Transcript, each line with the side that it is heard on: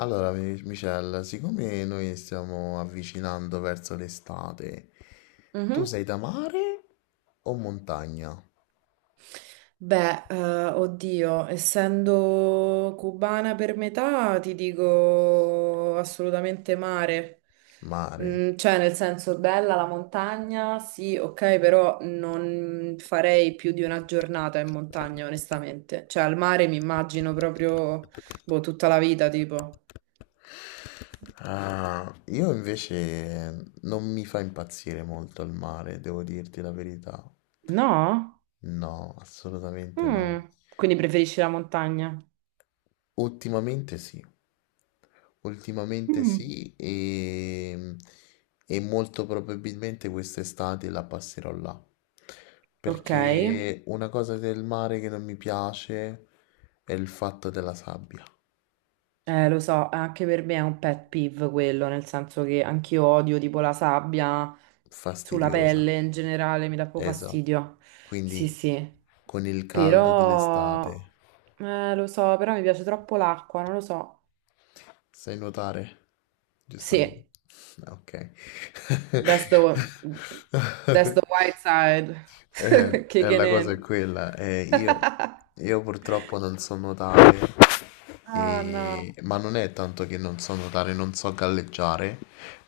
left: Allora, Michelle, siccome noi stiamo avvicinando verso l'estate, tu
right: Mhm.
left: sei da mare o montagna?
right: Beh, oddio, essendo cubana per metà, ti dico assolutamente mare.
left: Mare.
right: Mm, cioè, nel senso, bella la montagna, sì, ok, però non farei più di una giornata in montagna, onestamente. Cioè, al mare mi immagino proprio, boh, tutta la vita, tipo.
left: Ah, io invece non mi fa impazzire molto il mare, devo dirti la verità.
right: No?
left: No, assolutamente
right: Mm.
left: no.
right: Quindi preferisci la montagna?
left: Ultimamente sì, ultimamente
right: Mm.
left: sì e molto probabilmente quest'estate la passerò là.
right: Ok.
left: Perché una cosa del mare che non mi piace è il fatto della sabbia,
right: Lo so, anche per me è un pet peeve quello, nel senso che anch'io odio tipo la sabbia sulla
left: fastidiosa,
right: pelle in generale, mi dà proprio
left: esatto.
right: fastidio. Sì,
left: Quindi
right: sì,
left: con il caldo dell'estate.
right: però lo so, però mi piace troppo l'acqua, non lo so.
left: Sai nuotare, giustamente.
right: Sì,
left: Ah, ok.
right: that's the, that's the white side.
left: Eh,
right: Kicking
left: la cosa è
right: in.
left: quella, io purtroppo non so nuotare,
right: Ah no,
left: ma non è tanto che non so nuotare, non so galleggiare,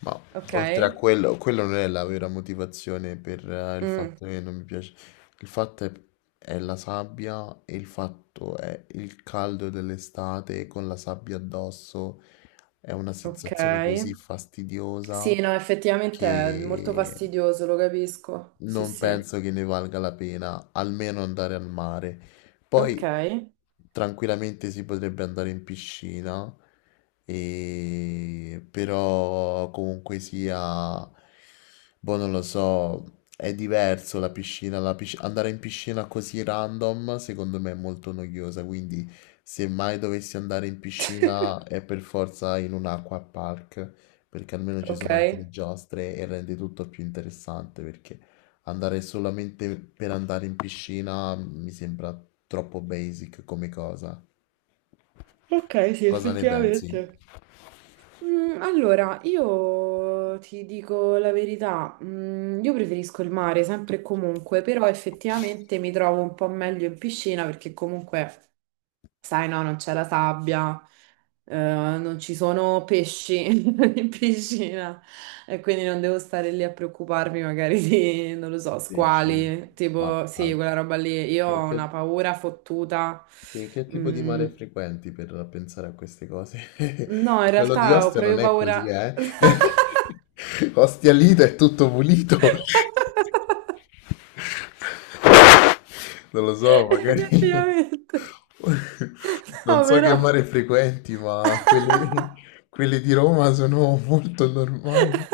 left: ma
right: ok.
left: oltre a quello, quello non è la vera motivazione per il
right: Mm,
left: fatto che non mi piace. Il fatto è, è la sabbia e il fatto è il caldo dell'estate con la sabbia addosso. È una
right: ok.
left: sensazione così
right: Sì,
left: fastidiosa
right: no, effettivamente è molto
left: che
right: fastidioso, lo capisco. Sì,
left: non
right: sì.
left: penso che ne valga la pena, almeno andare al mare.
right: Ok,
left: Poi tranquillamente si potrebbe andare in piscina, però comunque sia, boh, non lo so, è diverso la piscina, andare in piscina così random secondo me è molto noiosa, quindi se mai dovessi andare in piscina è per forza in un acqua park perché almeno ci
right: ok.
left: sono anche le giostre e rende tutto più interessante perché andare solamente per andare in piscina mi sembra troppo basic come cosa.
right: Ok, sì,
left: Cosa ne pensi?
right: effettivamente. Mm, allora, io ti dico la verità, mm, io preferisco il mare sempre e comunque, però effettivamente mi trovo un po' meglio in piscina perché comunque sai, no, non c'è la sabbia, non ci sono pesci in piscina e quindi non devo stare lì a preoccuparmi magari di, non lo so,
left: Pesci.
right: squali,
left: Ma
right: tipo, sì,
left: al-
right: quella roba lì. Io
left: in
right: ho
left: che,
right: una paura fottuta.
left: che tipo di
right: Mm,
left: mare frequenti per pensare a queste cose?
right: no, in
left: Quello di
right: realtà ho
left: Ostia non
right: proprio
left: è così,
right: paura.
left: eh? Ostia Lido è tutto pulito. Non lo so, magari
right: Effettivamente.
left: non
right: No,
left: so che
right: però.
left: mare frequenti, quelli di Roma sono molto normali.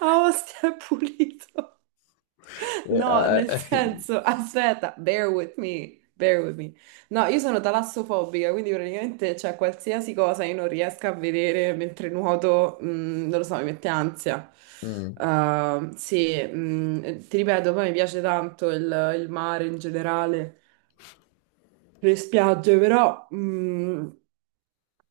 right: Ah, Ostia è pulito.
left: Eh,
right: No,
left: eh,
right: nel
left: eh.
right: senso, aspetta, bear with me, bear with me. No, io sono talassofobica, quindi praticamente c'è qualsiasi cosa io non riesco a vedere mentre nuoto, mm, non lo so, mi mette ansia.
left: Mm.
right: Sì, mm, ti ripeto, poi mi piace tanto il mare in generale, le spiagge, però mm,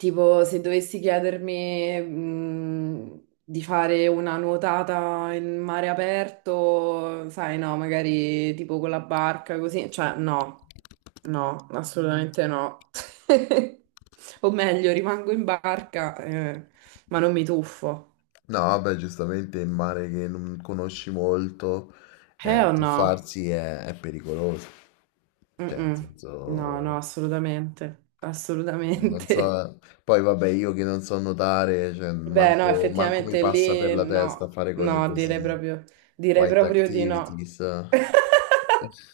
right: tipo, se dovessi chiedermi, di fare una nuotata in mare aperto, sai, no, magari tipo con la barca, così, cioè, no, no, assolutamente no. O meglio, rimango in barca, ma non mi tuffo.
left: No, vabbè, giustamente il mare che non conosci molto,
right: O no?
left: tuffarsi è pericoloso. Cioè, nel
right: Mm-mm. No,
left: senso...
right: no, assolutamente,
left: Non
right: assolutamente.
left: so, poi vabbè, io che non so nuotare, cioè,
right: Beh, no,
left: manco mi
right: effettivamente
left: passa per
right: lì
left: la testa
right: no,
left: fare cose
right: no,
left: così,
right: direi
left: white
right: proprio di no.
left: activities.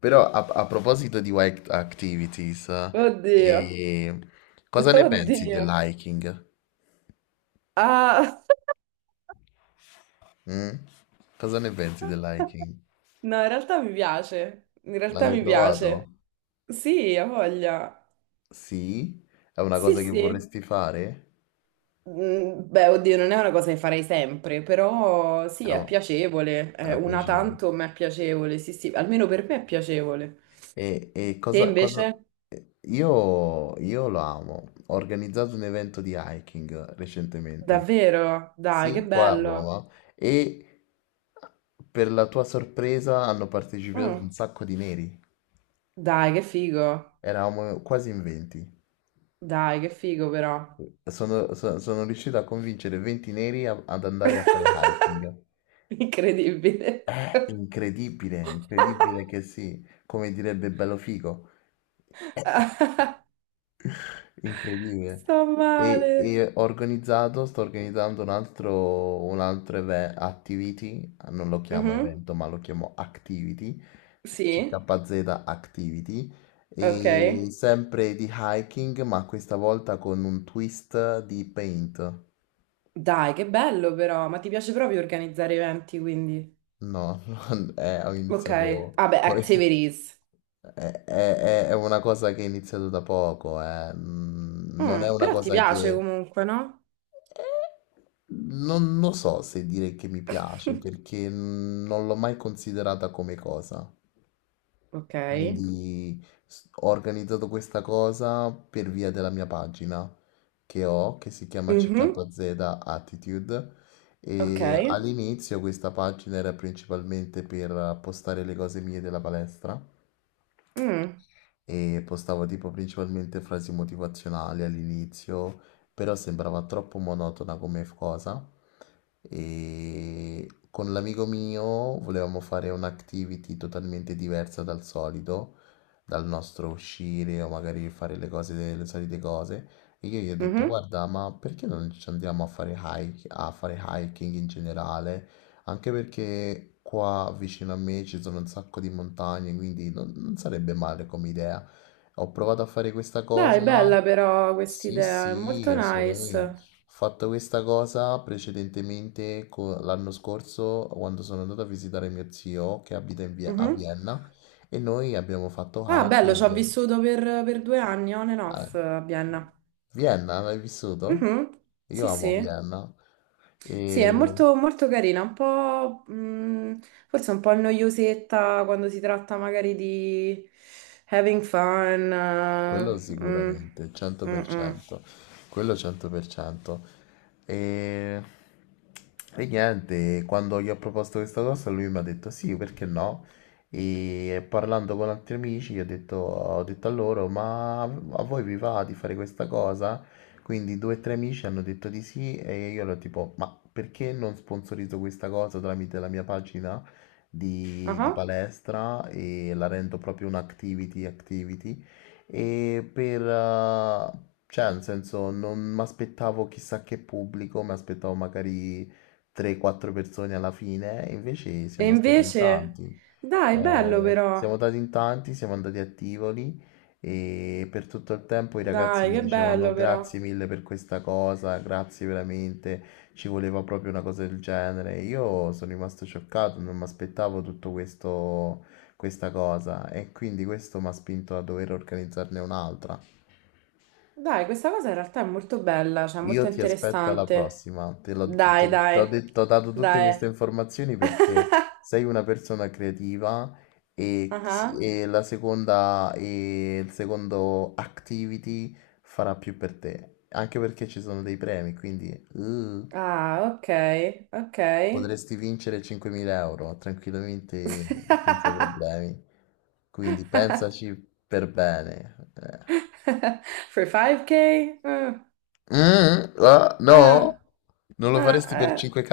left: Però a proposito di white activities,
right: Oddio,
left: eh, cosa ne pensi
right: oddio.
left: dell'hiking?
right: Ah.
left: Mm? Cosa ne pensi dell'hiking?
right: No, in realtà mi piace, in
left: L'hai
right: realtà
left: mai
right: mi
left: provato?
right: piace. Sì, ha voglia.
left: Sì? È una
right: Sì,
left: cosa che
right: sì.
left: vorresti fare?
right: Mm, beh, oddio, non è una cosa che farei sempre, però
left: È,
right: sì, è
left: un-
right: piacevole. È
left: è
right: una
left: piacevole.
right: tanto, ma è piacevole. Sì, sì, almeno per me è piacevole.
left: E, e
right: Te
left: cosa, cosa...
right: invece?
left: io lo amo. Ho organizzato un evento di hiking recentemente.
right: Davvero? Dai, che
left: Sì, qua a
right: bello.
left: Roma. E per la tua sorpresa hanno partecipato un
right: Mm.
left: sacco di neri.
right: Dai, che figo.
left: Eravamo quasi in 20.
right: Dai, che figo però.
left: Sono riuscito a convincere 20 neri ad andare a fare hiking.
right: Incredibile.
left: È incredibile, incredibile che sì. Come direbbe Bello Figo. Incredibile.
right: Sto
left: E,
right: male.
left: e ho organizzato, sto organizzando un altro, activity, non lo chiamo
right: Mhm.
left: evento, ma lo chiamo activity,
right: Sì,
left: CKZ Activity,
right: ok.
left: e sempre di hiking, ma questa volta con un twist di paint.
right: Dai, che bello però. Ma ti piace proprio organizzare eventi, quindi.
left: No, ho
right: Ok.
left: iniziato,
right: Ah beh,
left: ho in-
right: activities.
left: è una cosa che è iniziato da poco, non è
right: Mm,
left: una
right: però ti
left: cosa
right: piace
left: che...
right: comunque, no?
left: Non lo so se dire che mi piace perché non l'ho mai considerata come cosa.
right: Ok.
left: Quindi ho organizzato questa cosa per via della mia pagina che ho, che si chiama
right: Mhm.
left: CKZ Attitude.
right: Ok.
left: E all'inizio questa pagina era principalmente per postare le cose mie della palestra
right: Mm.
left: e postavo tipo principalmente frasi motivazionali all'inizio, però sembrava troppo monotona come cosa. E con l'amico mio volevamo fare un'activity totalmente diversa dal solito, dal nostro uscire o magari fare le cose delle solite cose. E io gli ho detto,
right: Mhm.
left: guarda, ma perché non ci andiamo a fare hike, a fare hiking in generale? Anche perché qua vicino a me ci sono un sacco di montagne, quindi non sarebbe male come idea. Ho provato a fare questa
right: Dai,
left: cosa.
right: bella però questa
left: Sì,
right: idea, è
left: sì,
right: molto
left: assolutamente.
right: nice.
left: Ho fatto questa cosa precedentemente l'anno scorso quando sono andato a visitare mio zio che abita a
right: Mhm.
left: Vienna e noi abbiamo fatto
right: Ah, bello, ci ho
left: hiking.
right: vissuto per due anni, on and
left: A
right: off, a Vienna.
left: Vienna, l'hai vissuto?
right: Mhm.
left: Io
right: Sì,
left: amo
right: sì.
left: Vienna.
right: Sì, è
left: E...
right: molto, molto carina, un po', forse un po' noiosetta quando si tratta magari di having fun.
left: Quello
right: Eh, mm,
left: sicuramente,
right: mm, mm.
left: 100%, quello 100%. E... e niente, quando gli ho proposto questa cosa lui mi ha detto sì, perché no? E parlando con altri amici gli ho detto a loro, ma a voi vi va di fare questa cosa? Quindi due o tre amici hanno detto di sì e io ero tipo, ma perché non sponsorizzo questa cosa tramite la mia pagina di
right: Ah.
left: palestra e la rendo proprio un activity activity? e per... eh, cioè, nel senso, non mi aspettavo chissà che pubblico, mi aspettavo magari 3-4 persone alla fine, e invece
right: E
left: siamo stati in
right: invece,
left: tanti.
right: dai, bello però,
left: Siamo andati in tanti, siamo andati a Tivoli e per tutto il tempo i ragazzi
right: dai,
left: mi
right: che
left: dicevano
right: bello
left: "No,
right: però.
left: grazie mille per questa cosa, grazie veramente, ci voleva proprio una cosa del genere. Io sono rimasto scioccato, non mi aspettavo tutto questo, questa cosa e quindi questo mi ha spinto a dover organizzarne un'altra.
right: Dai, questa cosa in realtà è molto bella, cioè molto
left: Io ti aspetto alla
right: interessante.
left: prossima. Te l'ho t- t-
right: Dai,
left: t'ho
right: dai,
left: detto- t'ho dato tutte
right: dai.
left: queste informazioni perché sei una persona creativa e,
right: Ah,
left: e la seconda e il secondo activity farà più per te. Anche perché ci sono dei premi, quindi uh,
right: ah, ok, ok.
left: potresti vincere 5.000 euro tranquillamente senza problemi. Quindi pensaci per bene.
right: For 5K? Mm,
left: No,
right: ah,
left: non lo
right: ah,
left: faresti per
right: ah, eh.
left: 5K.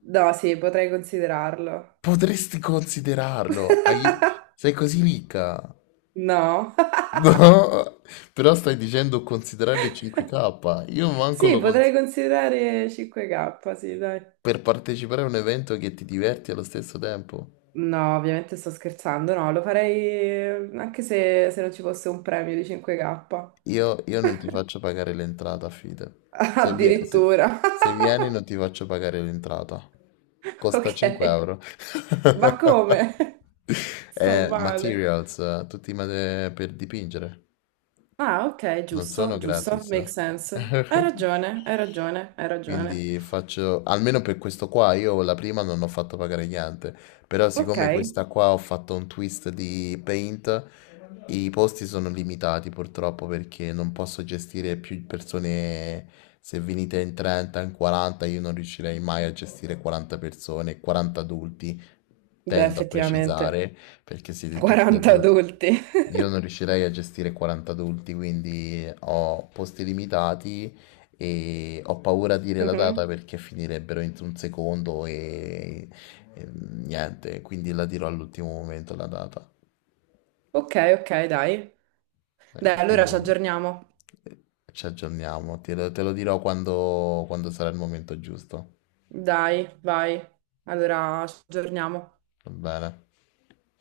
right: No, sì, potrei considerarlo.
left: Potresti considerarlo. Sei così ricca.
right: No,
left: No, però stai dicendo considerare il 5K. Io manco
right: sì,
left: lo cons-
right: potrei considerare 5K, sì, dai.
left: per partecipare a un evento che ti diverti allo stesso tempo.
right: No, ovviamente sto scherzando, no, lo farei mm, anche se, se non ci fosse un premio di 5K.
left: Io non ti faccio pagare l'entrata, fide.
right: Addirittura.
left: Se vieni non ti faccio pagare l'entrata. Costa
right: Ok,
left: 5 euro.
right: ma come? Sto male.
left: Materials, per dipingere.
right: Ah, ok,
left: Non sono
right: giusto, giusto,
left: gratis.
right: make sense. Hai ragione, hai ragione, hai ragione.
left: Quindi faccio, almeno per questo qua, io la prima non ho fatto pagare gli ante, però
right: Ok,
left: siccome questa qua ho fatto un twist di Paint, i posti sono limitati purtroppo perché non posso gestire più persone, se venite in 30, in 40, io non riuscirei mai a gestire 40 persone, 40 adulti,
right: beh,
left: tendo a
right: effettivamente,
left: precisare perché siete tutti
right: 40
left: adulti.
right: adulti.
left: Io non riuscirei a gestire 40 adulti, quindi ho posti limitati e ho paura a dire la data
right: Mhm.
left: perché finirebbero entro un secondo e niente, quindi la dirò all'ultimo momento la data.
right: Ok, ok, dai. Dai,
left: Eh,
right: allora ci
left: Quindi
right: aggiorniamo.
left: eh, ci aggiorniamo, te lo dirò quando sarà il momento giusto.
right: Dai, vai. Allora ci aggiorniamo.
left: Va bene.